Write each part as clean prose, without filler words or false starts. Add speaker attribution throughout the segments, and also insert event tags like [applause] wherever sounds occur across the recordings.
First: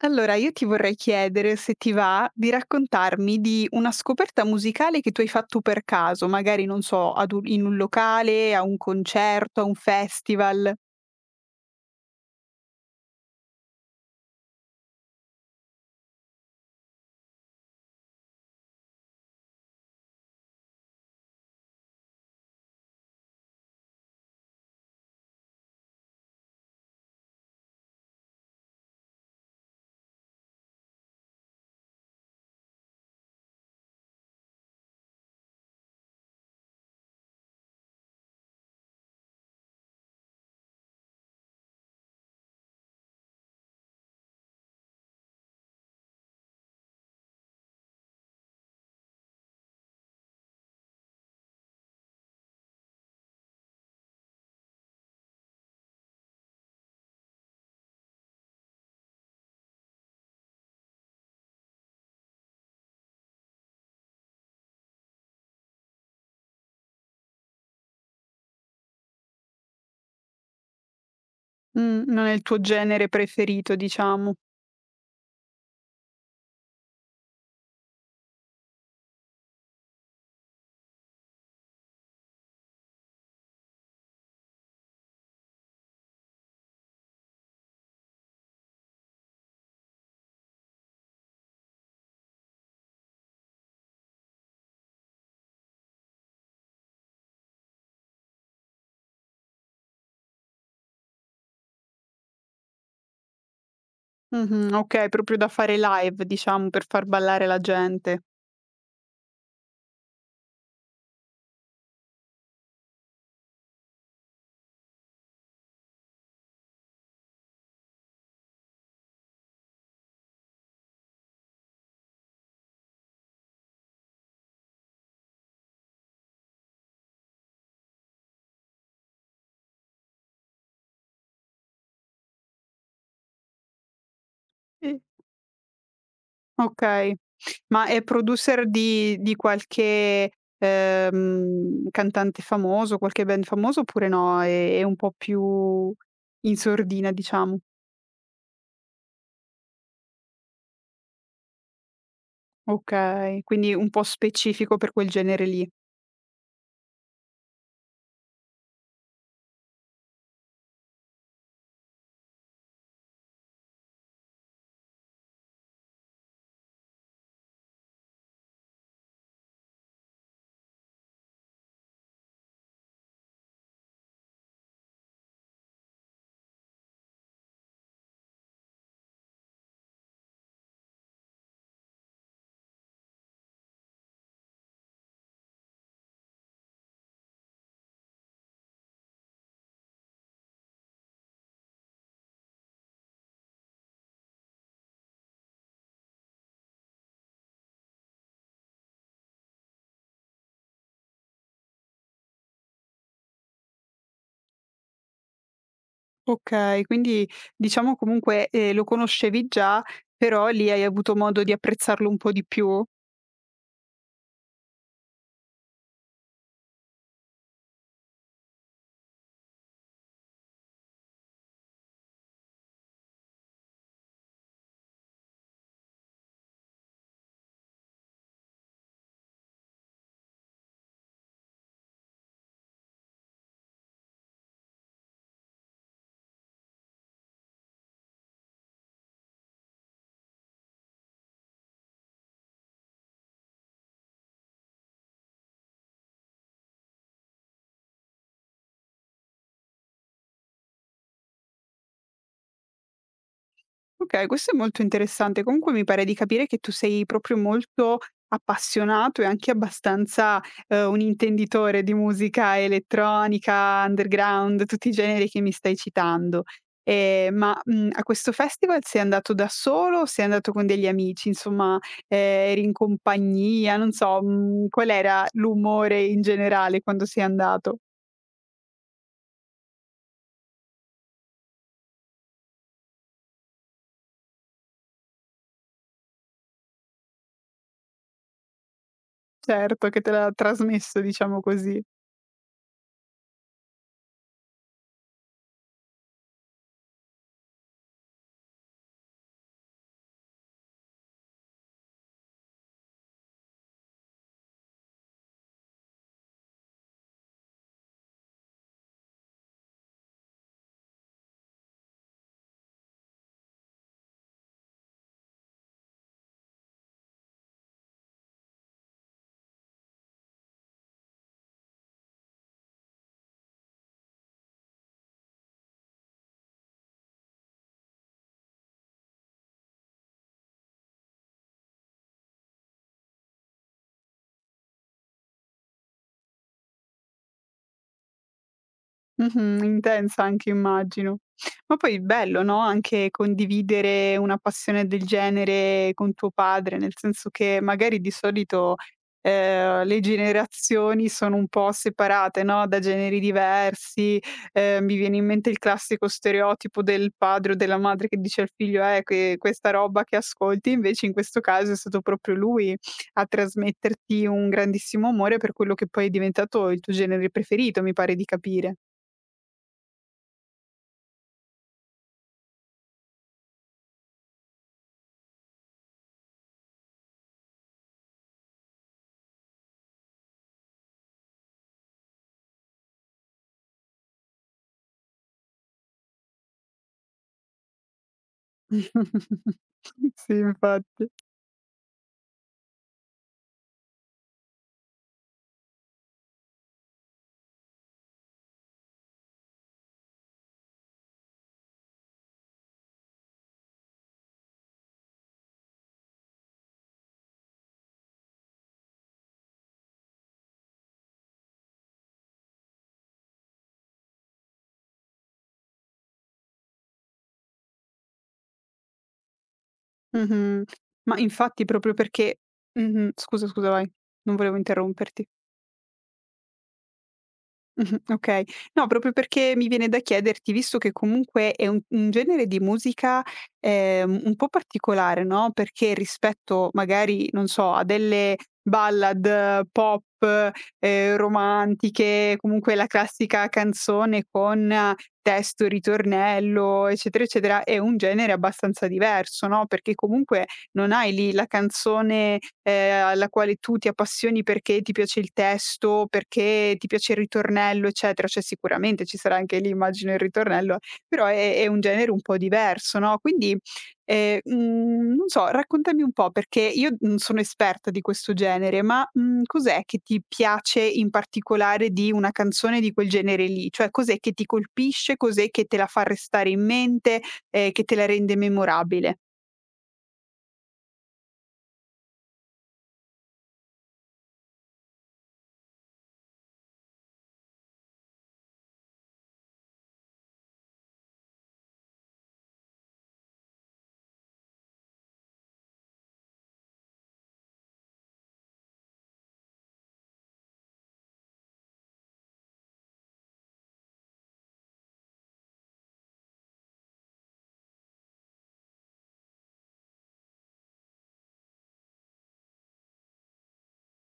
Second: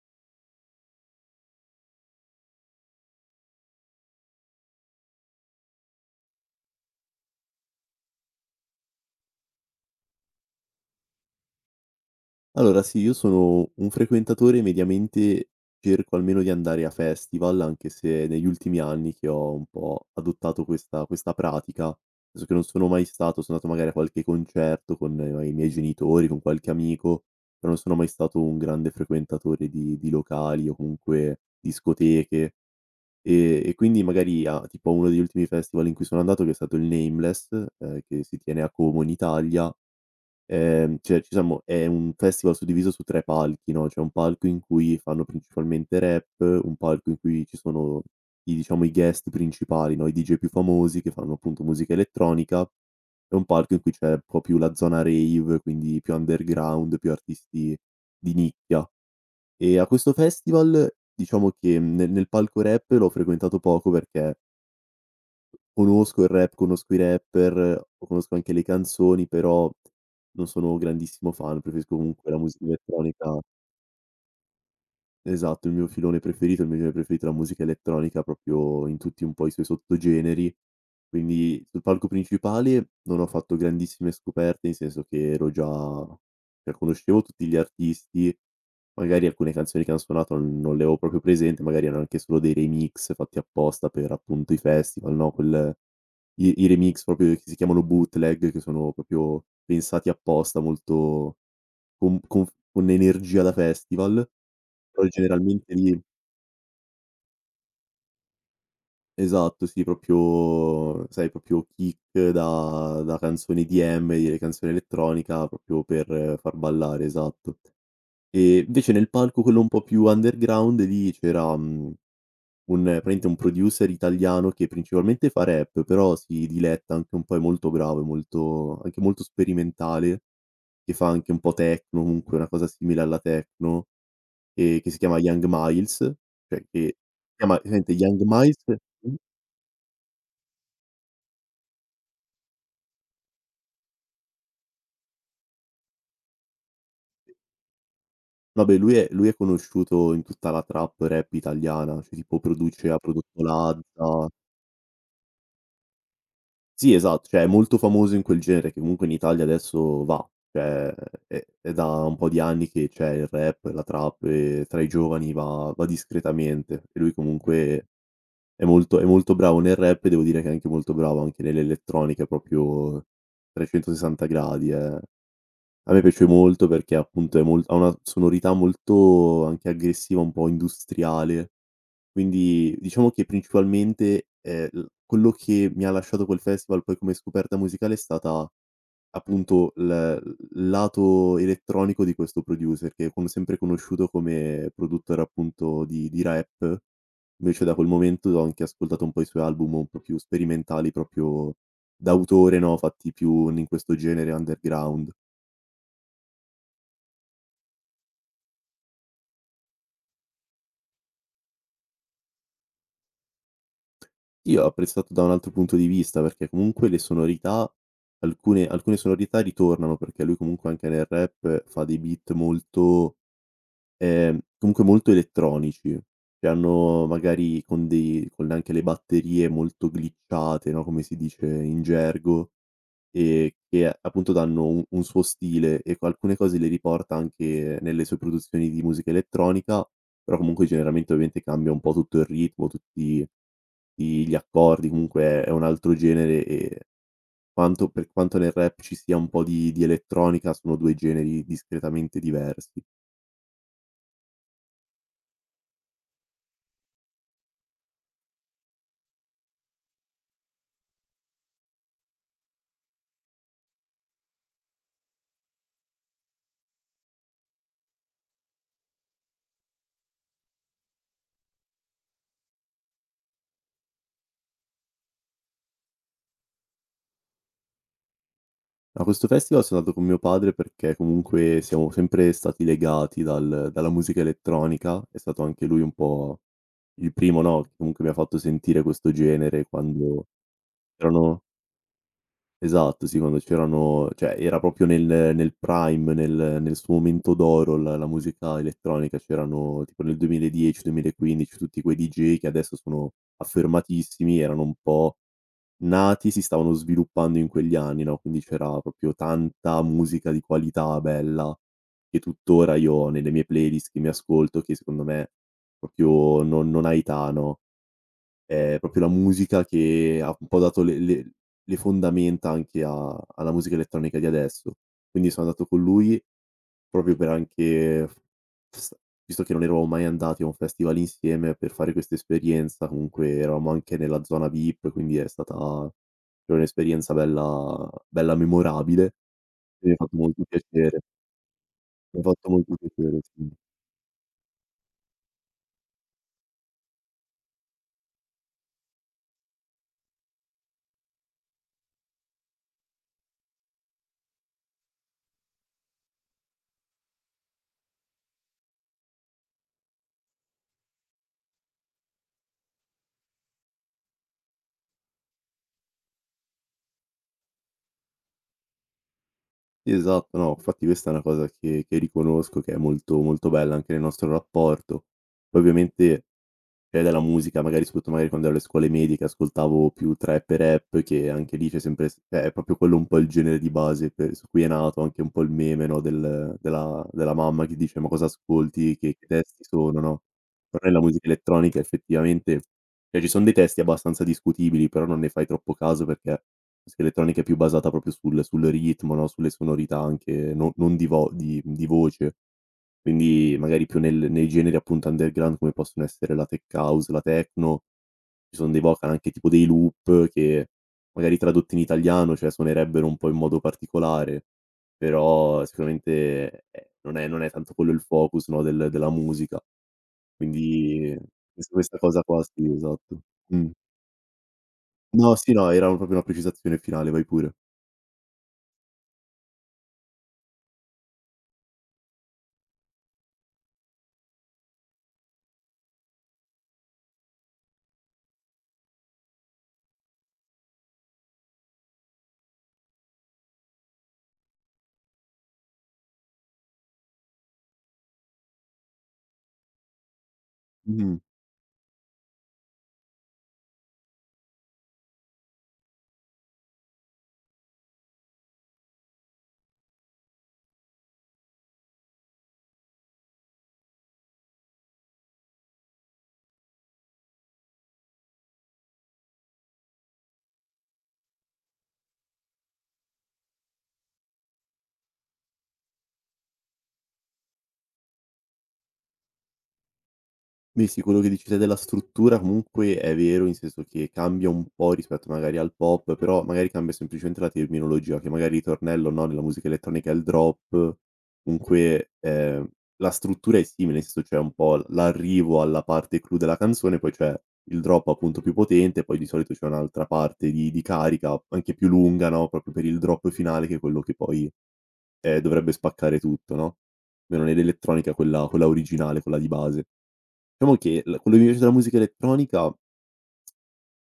Speaker 1: Allora, io ti vorrei chiedere, se ti va, di raccontarmi di una scoperta musicale che tu hai fatto per caso, magari, non so, ad un in un locale, a un concerto, a un festival.
Speaker 2: Allora sì, io sono un frequentatore, mediamente cerco almeno di andare a festival, anche se negli ultimi anni che ho un po' adottato questa pratica, nel senso che non sono mai stato, sono andato magari a qualche concerto con i miei genitori, con qualche amico, però non sono mai stato un grande frequentatore di locali o comunque discoteche. E quindi magari a tipo a uno degli ultimi festival in cui sono andato, che è stato il Nameless, che si tiene a Como in Italia. Cioè diciamo è un festival suddiviso su 3 palchi, no, c'è un palco in cui fanno principalmente rap, un palco in cui ci sono i, diciamo, i guest principali, no, i DJ più famosi che fanno appunto musica elettronica, e un palco in cui c'è un po' più la zona rave, quindi più underground, più artisti di nicchia. E a questo festival diciamo che, nel palco rap l'ho frequentato poco perché conosco il rap, conosco i rapper, conosco anche le canzoni, però non sono grandissimo fan, preferisco
Speaker 1: Non
Speaker 2: comunque
Speaker 1: è
Speaker 2: la
Speaker 1: il tuo
Speaker 2: musica
Speaker 1: genere
Speaker 2: elettronica.
Speaker 1: preferito, diciamo.
Speaker 2: Esatto, il mio genere preferito è la musica elettronica, proprio in tutti un po' i suoi sottogeneri. Quindi sul palco principale non ho fatto grandissime scoperte, nel senso che ero già cioè conoscevo tutti gli artisti, magari alcune canzoni che han suonato non le avevo proprio presente, magari erano anche solo dei remix fatti apposta per appunto i festival, no, quel i remix proprio che si chiamano bootleg, che sono proprio pensati apposta, molto con energia da festival.
Speaker 1: Mh-mh,
Speaker 2: Però
Speaker 1: okay, proprio da
Speaker 2: generalmente
Speaker 1: fare
Speaker 2: lì,
Speaker 1: live, diciamo, per far ballare la gente.
Speaker 2: esatto, sì, proprio sai, proprio kick da canzone EDM, dire canzone elettronica, proprio per far ballare, esatto. E invece nel palco quello un po' più underground lì c'era, un praticamente un producer italiano che principalmente fa rap, però si diletta anche un po', è molto bravo, è molto anche molto sperimentale, che fa anche un po' techno, comunque una cosa simile alla techno. Che si
Speaker 1: Sì.
Speaker 2: chiama Young Miles, cioè, che
Speaker 1: Okay.
Speaker 2: si chiama,
Speaker 1: Ma
Speaker 2: presente
Speaker 1: è
Speaker 2: Young Miles?
Speaker 1: producer
Speaker 2: Mh.
Speaker 1: di qualche, cantante famoso, qualche band famoso oppure no? È un po' più in sordina diciamo.
Speaker 2: Vabbè, lui è conosciuto in tutta la trap rap italiana, cioè tipo produce, ha prodotto
Speaker 1: Okay, quindi un po'
Speaker 2: Lazza.
Speaker 1: specifico per quel genere lì.
Speaker 2: Sì, esatto, cioè è molto famoso in quel genere che comunque in Italia adesso va, cioè è da un po' di anni che c'è il rap, la trap e tra i giovani va discretamente e lui comunque è molto bravo nel rap e devo dire che è anche molto bravo anche nell'elettronica, proprio 360 gradi, eh. A me piace molto perché appunto è mol ha una sonorità molto anche aggressiva, un po' industriale, quindi diciamo che principalmente, l quello che mi ha lasciato quel festival poi come scoperta musicale è stata appunto l il lato elettronico di questo producer che con sempre conosciuto come produttore appunto di rap, invece da quel momento ho anche ascoltato un po' i suoi album un po' più sperimentali, proprio d'autore, no, fatti più in questo genere underground.
Speaker 1: Okay, quindi diciamo comunque, lo conoscevi già, però lì hai avuto modo di apprezzarlo un po' di più?
Speaker 2: Io ho apprezzato da un altro punto di vista, perché comunque le sonorità, alcune sonorità ritornano, perché lui comunque anche nel rap fa dei beat molto, comunque molto elettronici, che hanno magari con anche le batterie molto glitchate, no, come si dice in gergo, che appunto danno un suo stile, e co alcune cose le riporta anche nelle sue produzioni di musica elettronica, però comunque generalmente ovviamente cambia un po' tutto il ritmo, tutti i gli accordi, comunque è un altro genere e quanto per quanto nel rap ci sia un po' di elettronica, sono 2 generi discretamente diversi.
Speaker 1: Okay, questo è molto interessante. Comunque mi pare di capire che tu sei proprio molto appassionato e anche abbastanza, un intenditore di musica elettronica, underground, tutti i generi che mi stai citando. A questo festival sei andato da solo o sei andato con degli amici? Insomma, ehm, eri in compagnia, non so, mhmm, qual era l'umore in generale quando sei andato?
Speaker 2: A questo festival sono andato con mio padre perché comunque siamo sempre stati legati dalla musica elettronica, è stato anche lui un po' il primo, no, che comunque mi ha fatto sentire questo genere
Speaker 1: Certo, che te
Speaker 2: quando
Speaker 1: l'ha trasmesso, diciamo
Speaker 2: erano...
Speaker 1: così.
Speaker 2: Esatto, sì, quando c'erano, cioè era proprio nel prime, nel suo momento d'oro la musica elettronica, c'erano tipo nel 2010, 2015 tutti quei DJ che adesso sono affermatissimi, erano un po' nati, si stavano sviluppando in quegli anni, no, quindi c'era proprio tanta musica di qualità bella, che tuttora io ho nelle mie playlist che mi ascolto, che secondo me proprio non ha età, no? È proprio la musica che ha un po' dato le fondamenta anche a alla musica elettronica di adesso. Quindi sono andato con lui proprio per anche f s visto che non eravamo mai andati a un festival insieme, per fare questa esperienza, comunque eravamo anche nella zona VIP, quindi è stata proprio un'esperienza bella bella memorabile e
Speaker 1: Mh-mh,
Speaker 2: mi ha fatto
Speaker 1: intensa
Speaker 2: molto
Speaker 1: anche
Speaker 2: piacere.
Speaker 1: immagino. Ma poi
Speaker 2: Mi ha
Speaker 1: bello,
Speaker 2: fatto
Speaker 1: no,
Speaker 2: molto
Speaker 1: anche
Speaker 2: piacere, sì.
Speaker 1: condividere una passione del genere con tuo padre, nel senso che magari di solito, le generazioni sono un po' separate, no, da generi diversi. Mi viene in mente il classico stereotipo del padre o della madre che dice al figlio: questa roba che ascolti." Invece in questo caso è stato proprio lui a trasmetterti un grandissimo amore per quello che poi è diventato il tuo genere preferito, mi pare di capire.
Speaker 2: Esatto, no, infatti questa è una cosa che riconosco che è molto, molto bella anche nel nostro rapporto. Poi ovviamente, cioè, della musica, magari soprattutto magari quando ero alle scuole medie che ascoltavo più trap e rap, che anche lì c'è sempre s cioè è proprio quello un po' il genere di base per su cui è nato anche un po' il meme, no, della mamma che dice: "Ma cosa ascolti? Che
Speaker 1: [laughs]
Speaker 2: testi sono?" No?
Speaker 1: Sì,
Speaker 2: Però nella
Speaker 1: infatti.
Speaker 2: musica elettronica effettivamente, cioè, ci son dei testi abbastanza discutibili, però non ne fai troppo caso perché la musica elettronica è più basata proprio sul ritmo, no, sulle sonorità anche, no, non di vo di voce. Quindi magari più nel nei generi appunto underground come possono essere la tech house, la techno, ci son dei vocal anche tipo dei loop che magari tradotti in italiano, cioè suonerebbero un po' in modo particolare, però sicuramente, non è tanto quello il focus, no, della musica.
Speaker 1: Mh-mh.
Speaker 2: Quindi
Speaker 1: Ma infatti
Speaker 2: quest
Speaker 1: proprio
Speaker 2: questa cosa
Speaker 1: perché
Speaker 2: qua sì,
Speaker 1: mh-mh,
Speaker 2: esatto.
Speaker 1: scusa,
Speaker 2: Mh.
Speaker 1: scusa, vai. Non volevo interromperti.
Speaker 2: No, sì, no, era proprio una precisazione finale, vai pure.
Speaker 1: Mh-mh, okay. No, proprio perché mi viene da chiederti, visto che comunque è un genere di musica, un po' particolare, no, perché rispetto magari, non so, a delle ballad pop, romantiche, comunque la classica canzone con testo, ritornello, eccetera, eccetera, è un genere abbastanza diverso, no, perché comunque non hai
Speaker 2: Mh-mh.
Speaker 1: lì la canzone, alla quale tu ti appassioni perché ti piace il testo, perché ti piace il ritornello, eccetera. Cioè sicuramente ci sarà anche lì immagino il ritornello, però è un genere un po' diverso, no, quindi, non so, raccontami un po' perché io non sono esperta di questo genere, ma, mhmm, cos'è che ti piace in particolare di una canzone di quel genere lì? Cioè cos'è che ti colpisce, cos'è che te la fa restare in mente, che te la rende memorabile?
Speaker 2: Beh sì, quello che dici te della struttura comunque è vero, in senso che cambia un po' rispetto magari al pop, però magari cambia semplicemente la terminologia, che magari il ritornello, no, nella musica elettronica è il drop, comunque, la struttura è simile, nel senso c'è un po' l'arrivo alla parte clou della canzone, poi c'è il drop appunto più potente, poi di solito c'è un'altra parte di carica, anche più lunga, no, proprio per il drop finale che è quello che poi, dovrebbe spaccare tutto, no, almeno nell'elettronica quella originale, quella di base. Diciamo che l quello che mi piace della musica elettronica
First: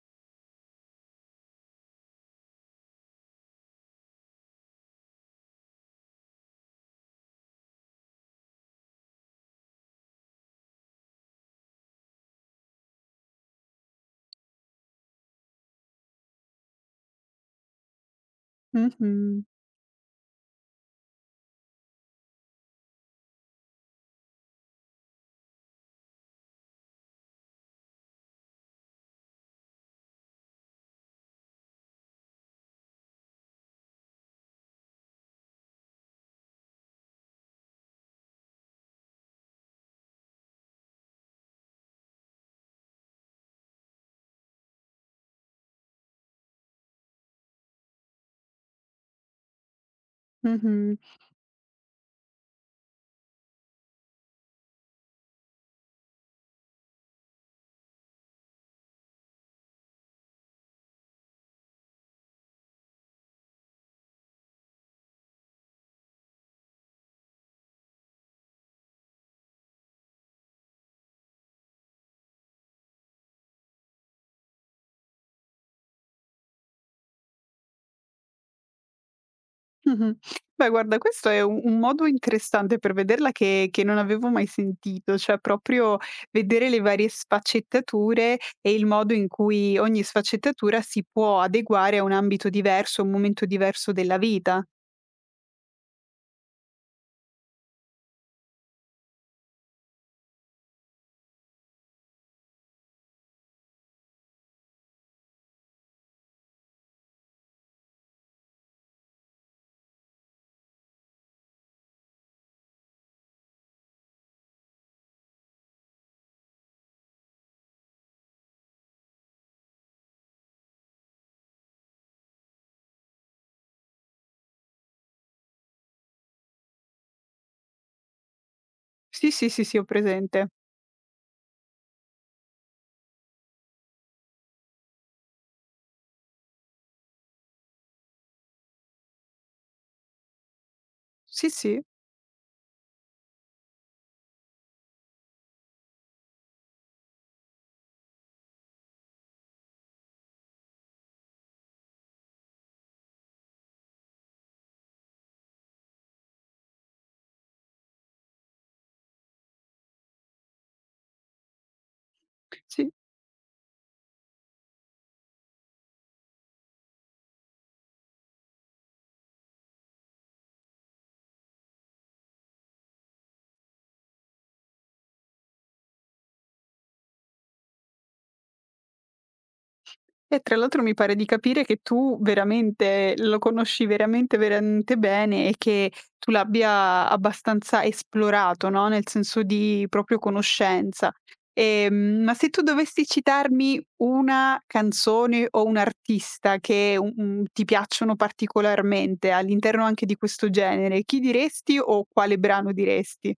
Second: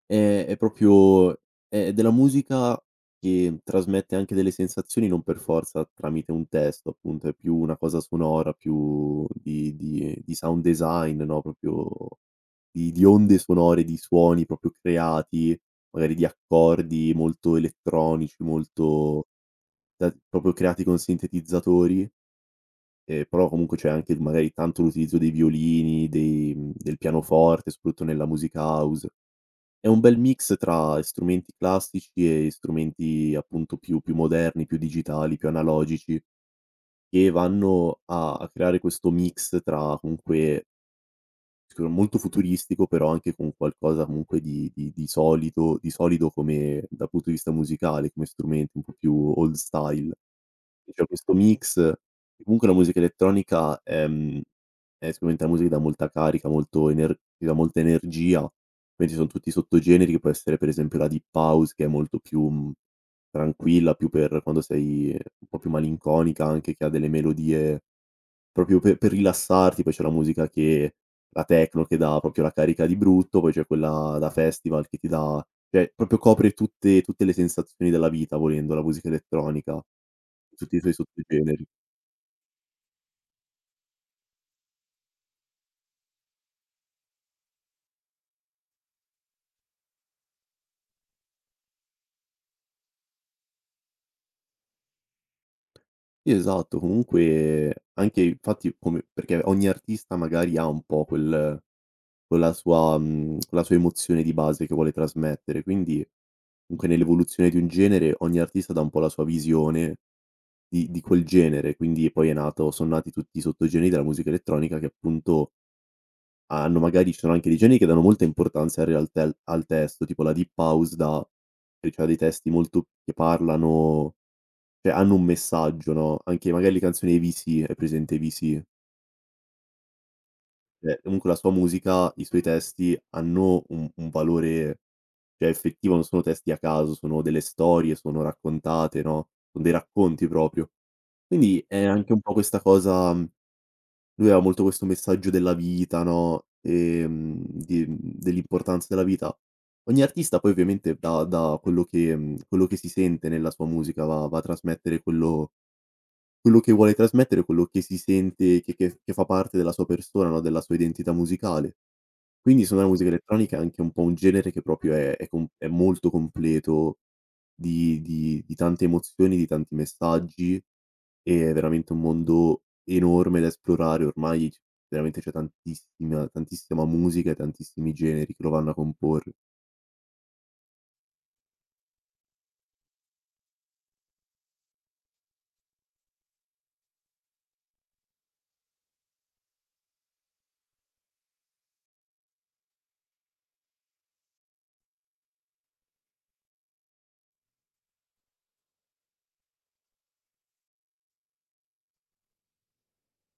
Speaker 2: è proprio è della musica che trasmette anche delle sensazioni, non per forza tramite un testo appunto, è più una cosa sonora, più di sound design, no, proprio di onde sonore, di suoni proprio creati, magari di accordi molto elettronici, molto
Speaker 1: Mh-mh.
Speaker 2: da proprio creati con sintetizzatori. Però comunque c'è anche il magari tanto l'utilizzo dei violini, del pianoforte, soprattutto nella music house. È un bel mix tra strumenti classici e strumenti appunto più moderni, più digitali, più analogici, che vanno a creare questo mix tra comunque [unintelligible] sicuro molto futuristico, però anche con qualcosa comunque di solido di solido come dal punto di vista musicale, come strumenti un po' più old style.
Speaker 1: Mh-mh,
Speaker 2: C'è questo mix che comunque la musica elettronica, è sicuramente una musica che dà molta carica, molto ener ti dà molta energia, poi ci sono tutti i sottogeneri che può essere per esempio la deep house che è molto più, tranquilla, più per quando sei un po' più malinconica anche, che ha delle melodie proprio pe per rilassarti, poi c'è la techno che dà proprio la carica di brutto, poi c'è quella da festival che ti dà, cioè, proprio copre tutte le sensazioni della vita volendo la musica elettronica.
Speaker 1: mh-mh. Beh
Speaker 2: Tutti i suoi
Speaker 1: guarda questo è un
Speaker 2: sottogeneri.
Speaker 1: un modo interessante per vederla che non avevo mai sentito, cioè proprio vedere le varie sfaccettature e il modo in cui ogni sfaccettatura si può adeguare a un ambito diverso, a un momento diverso della vita.
Speaker 2: Sì, esatto, comunque anche infatti come perché ogni artista magari ha un po' quel, quella sua emozione di base che vuole trasmettere, quindi comunque nell'evoluzione di un genere ogni artista dà un po' la sua visione di quel genere, quindi poi è nato son nati tutti i sottogeneri della musica elettronica che appunto hanno magari, ci sono anche dei generi che danno molta importanza in realtà al testo, tipo la deep house dà cioè ha dei testi molto che parlano, cioè hanno un messaggio, no, anche magari le canzoni dei Avicii, hai presente Avicii?
Speaker 1: Sì, sì, sì, sì, ho presente.
Speaker 2: Cioè comunque la sua musica, i suoi testi hanno un valore, cioè effettivo, non sono testi a caso, sono delle storie, sono raccontate, no, son dei racconti proprio.
Speaker 1: Sì,
Speaker 2: Quindi
Speaker 1: sì.
Speaker 2: è anche un po' questa cosa, lui aveva molto questo messaggio della vita, no, di dell'importanza della vita. Ogni artista poi ovviamente da quello che, quello che si sente nella sua musica va a trasmettere quello. Quello che vuole trasmettere, quello che si sente che fa parte della sua persona, no, della sua identità musicale. Quindi secondo me
Speaker 1: Sì.
Speaker 2: la musica elettronica è anche un po' un genere che proprio è molto completo di tante emozioni, di tanti messaggi, e è veramente un mondo enorme da esplorare. Ormai c veramente c'è tantissima tantissima musica e tantissimi generi che lo vanno a comporre.
Speaker 1: E tra l'altro mi pare di capire che tu veramente lo conosci veramente, veramente bene e che tu l'abbia abbastanza esplorato, no, nel senso di proprio conoscenza. Ma se tu dovessi citarmi una canzone o un artista che, ti piacciono particolarmente all'interno anche di questo genere, chi diresti o quale brano diresti?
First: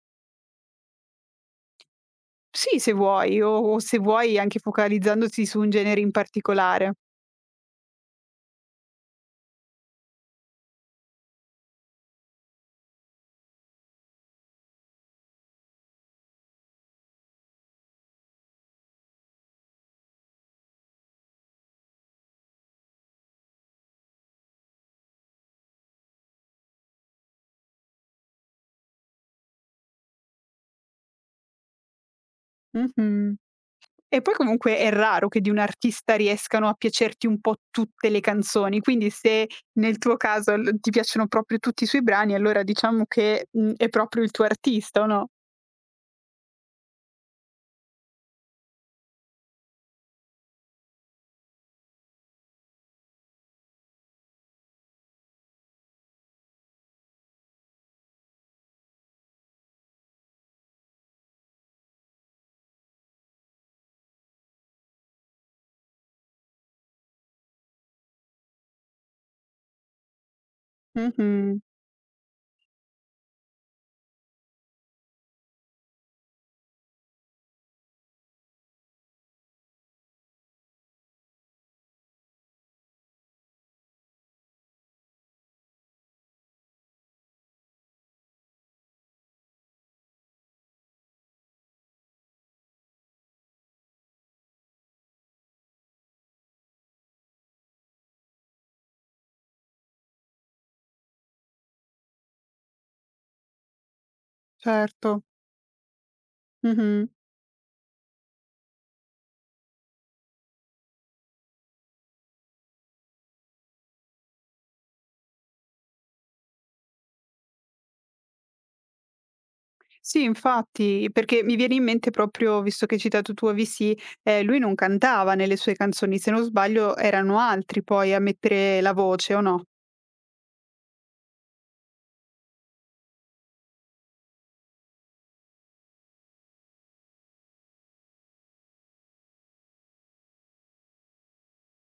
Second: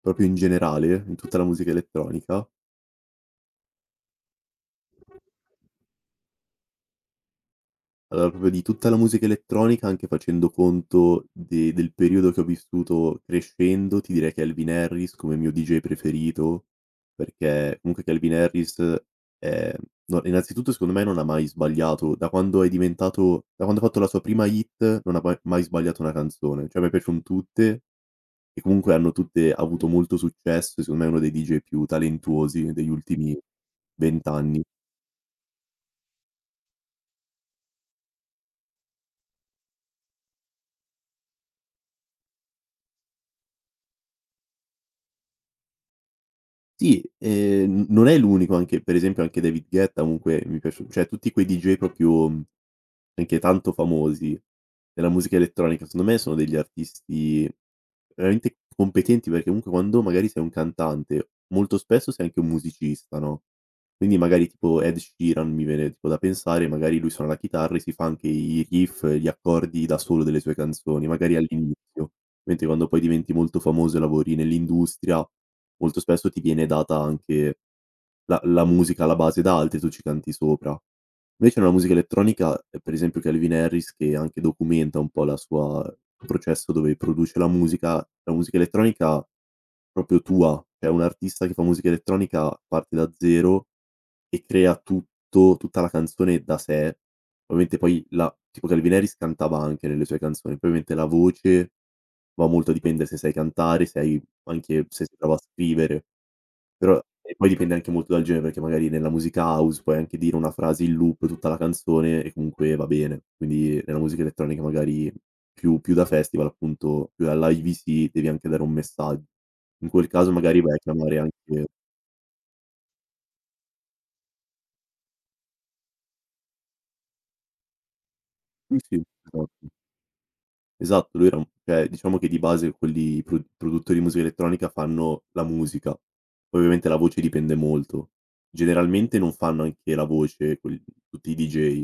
Speaker 2: Proprio in generale, in tutta la musica elettronica.
Speaker 1: Sì, se vuoi o se vuoi anche focalizzandosi su un genere in particolare.
Speaker 2: Allora, proprio di tutta la musica elettronica, anche facendo conto de del periodo che ho vissuto crescendo, ti direi Calvin Harris come mio DJ preferito, perché comunque Calvin Harris, ehm, no, innanzitutto secondo me non ha mai sbagliato. Da quando ha fatto la sua prima hit non ha mai mai sbagliato una canzone. Cioè mi piacciono tutte e comunque hanno tutte avuto molto successo e secondo me è uno dei DJ più talentuosi degli
Speaker 1: Mh-mh.
Speaker 2: ultimi
Speaker 1: E
Speaker 2: 20
Speaker 1: poi
Speaker 2: anni.
Speaker 1: comunque è raro che di un artista riescano a piacerti un po' tutte le canzoni, quindi se nel tuo caso l ti piacciono proprio tutti i suoi brani, allora diciamo che, mhmm, è proprio il tuo artista, o no?
Speaker 2: Sì, n non è l'unico, anche per esempio anche David Guetta comunque mi piace, cioè tutti quei DJ proprio, anche tanto famosi nella musica elettronica, secondo me sono degli artisti veramente competenti, perché comunque quando magari sei un cantante, molto spesso sei anche un musicista, no, quindi magari tipo Ed Sheeran mi viene tipo da pensare, magari lui suona la chitarra e si fa anche i riff, gli accordi da solo delle sue canzoni, magari
Speaker 1: Mh-mh,
Speaker 2: all'inizio, mentre quando poi diventi molto famoso e lavori nell'industria, molto spesso ti viene data anche la musica alla base da altri, tu ci canti sopra. Invece nella musica elettronica, per esempio Calvin Harris, che anche documenta un po' la sua il processo dove produce la musica elettronica proprio tua, cioè un artista che fa musica elettronica parte da zero e crea tutto tutta la canzone da sé. Ovviamente poi la tipo Calvin Harris cantava anche nelle sue canzoni, poi ovviamente la voce va molto a dipendere se sai cantare, se hai anche se sei
Speaker 1: certo.
Speaker 2: bravo a scrivere. Però
Speaker 1: Mh-mh.
Speaker 2: e poi dipende anche molto dal genere, perché magari nella musica house puoi anche dire una frase in loop tutta la canzone e comunque va bene. Quindi nella musica elettronica magari più da festival, appunto, più alla IVC, devi anche dare un messaggio. In quel
Speaker 1: Sì,
Speaker 2: caso magari vai a
Speaker 1: infatti,
Speaker 2: chiamare
Speaker 1: perché mi
Speaker 2: anche
Speaker 1: viene in mente proprio, visto che hai citato tu Avicii, lui non cantava nelle sue canzoni, se non sbaglio erano altri poi a
Speaker 2: sì,
Speaker 1: mettere la
Speaker 2: sì,
Speaker 1: voce, o
Speaker 2: esatto.
Speaker 1: no?
Speaker 2: Esatto, lui era un cioè diciamo che di base quelli produttori di musica elettronica fanno la musica, poi ovviamente la voce dipende molto. Generalmente non fanno anche la voce quel tutti i DJ,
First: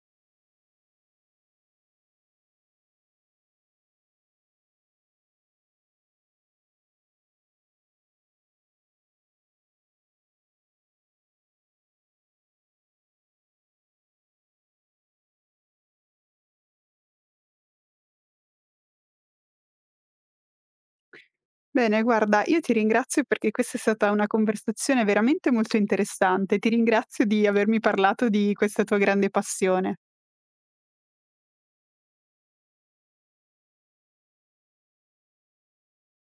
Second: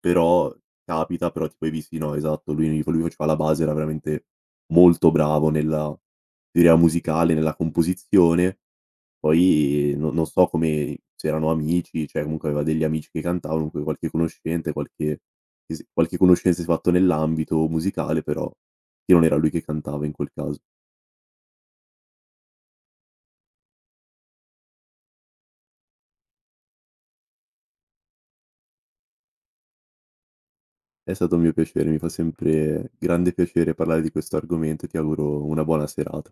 Speaker 2: però capita, però tipo hai visti, no, esatto, lui faceva la base, era veramente molto bravo nella teoria musicale, nella composizione, poi, no, non so come, se erano amici, cioè comunque aveva degli amici che cantavano, comunque qualche conoscente, qualche conoscenza si è fatto nell'ambito musicale, però che non era lui che cantava in quel caso.
Speaker 1: Bene, guarda, io ti ringrazio perché questa è stata una conversazione veramente molto interessante. Ti ringrazio di avermi parlato di questa tua grande passione.
Speaker 2: È stato un mio piacere, mi fa sempre grande piacere parlare di questo argomento e ti auguro una buona serata.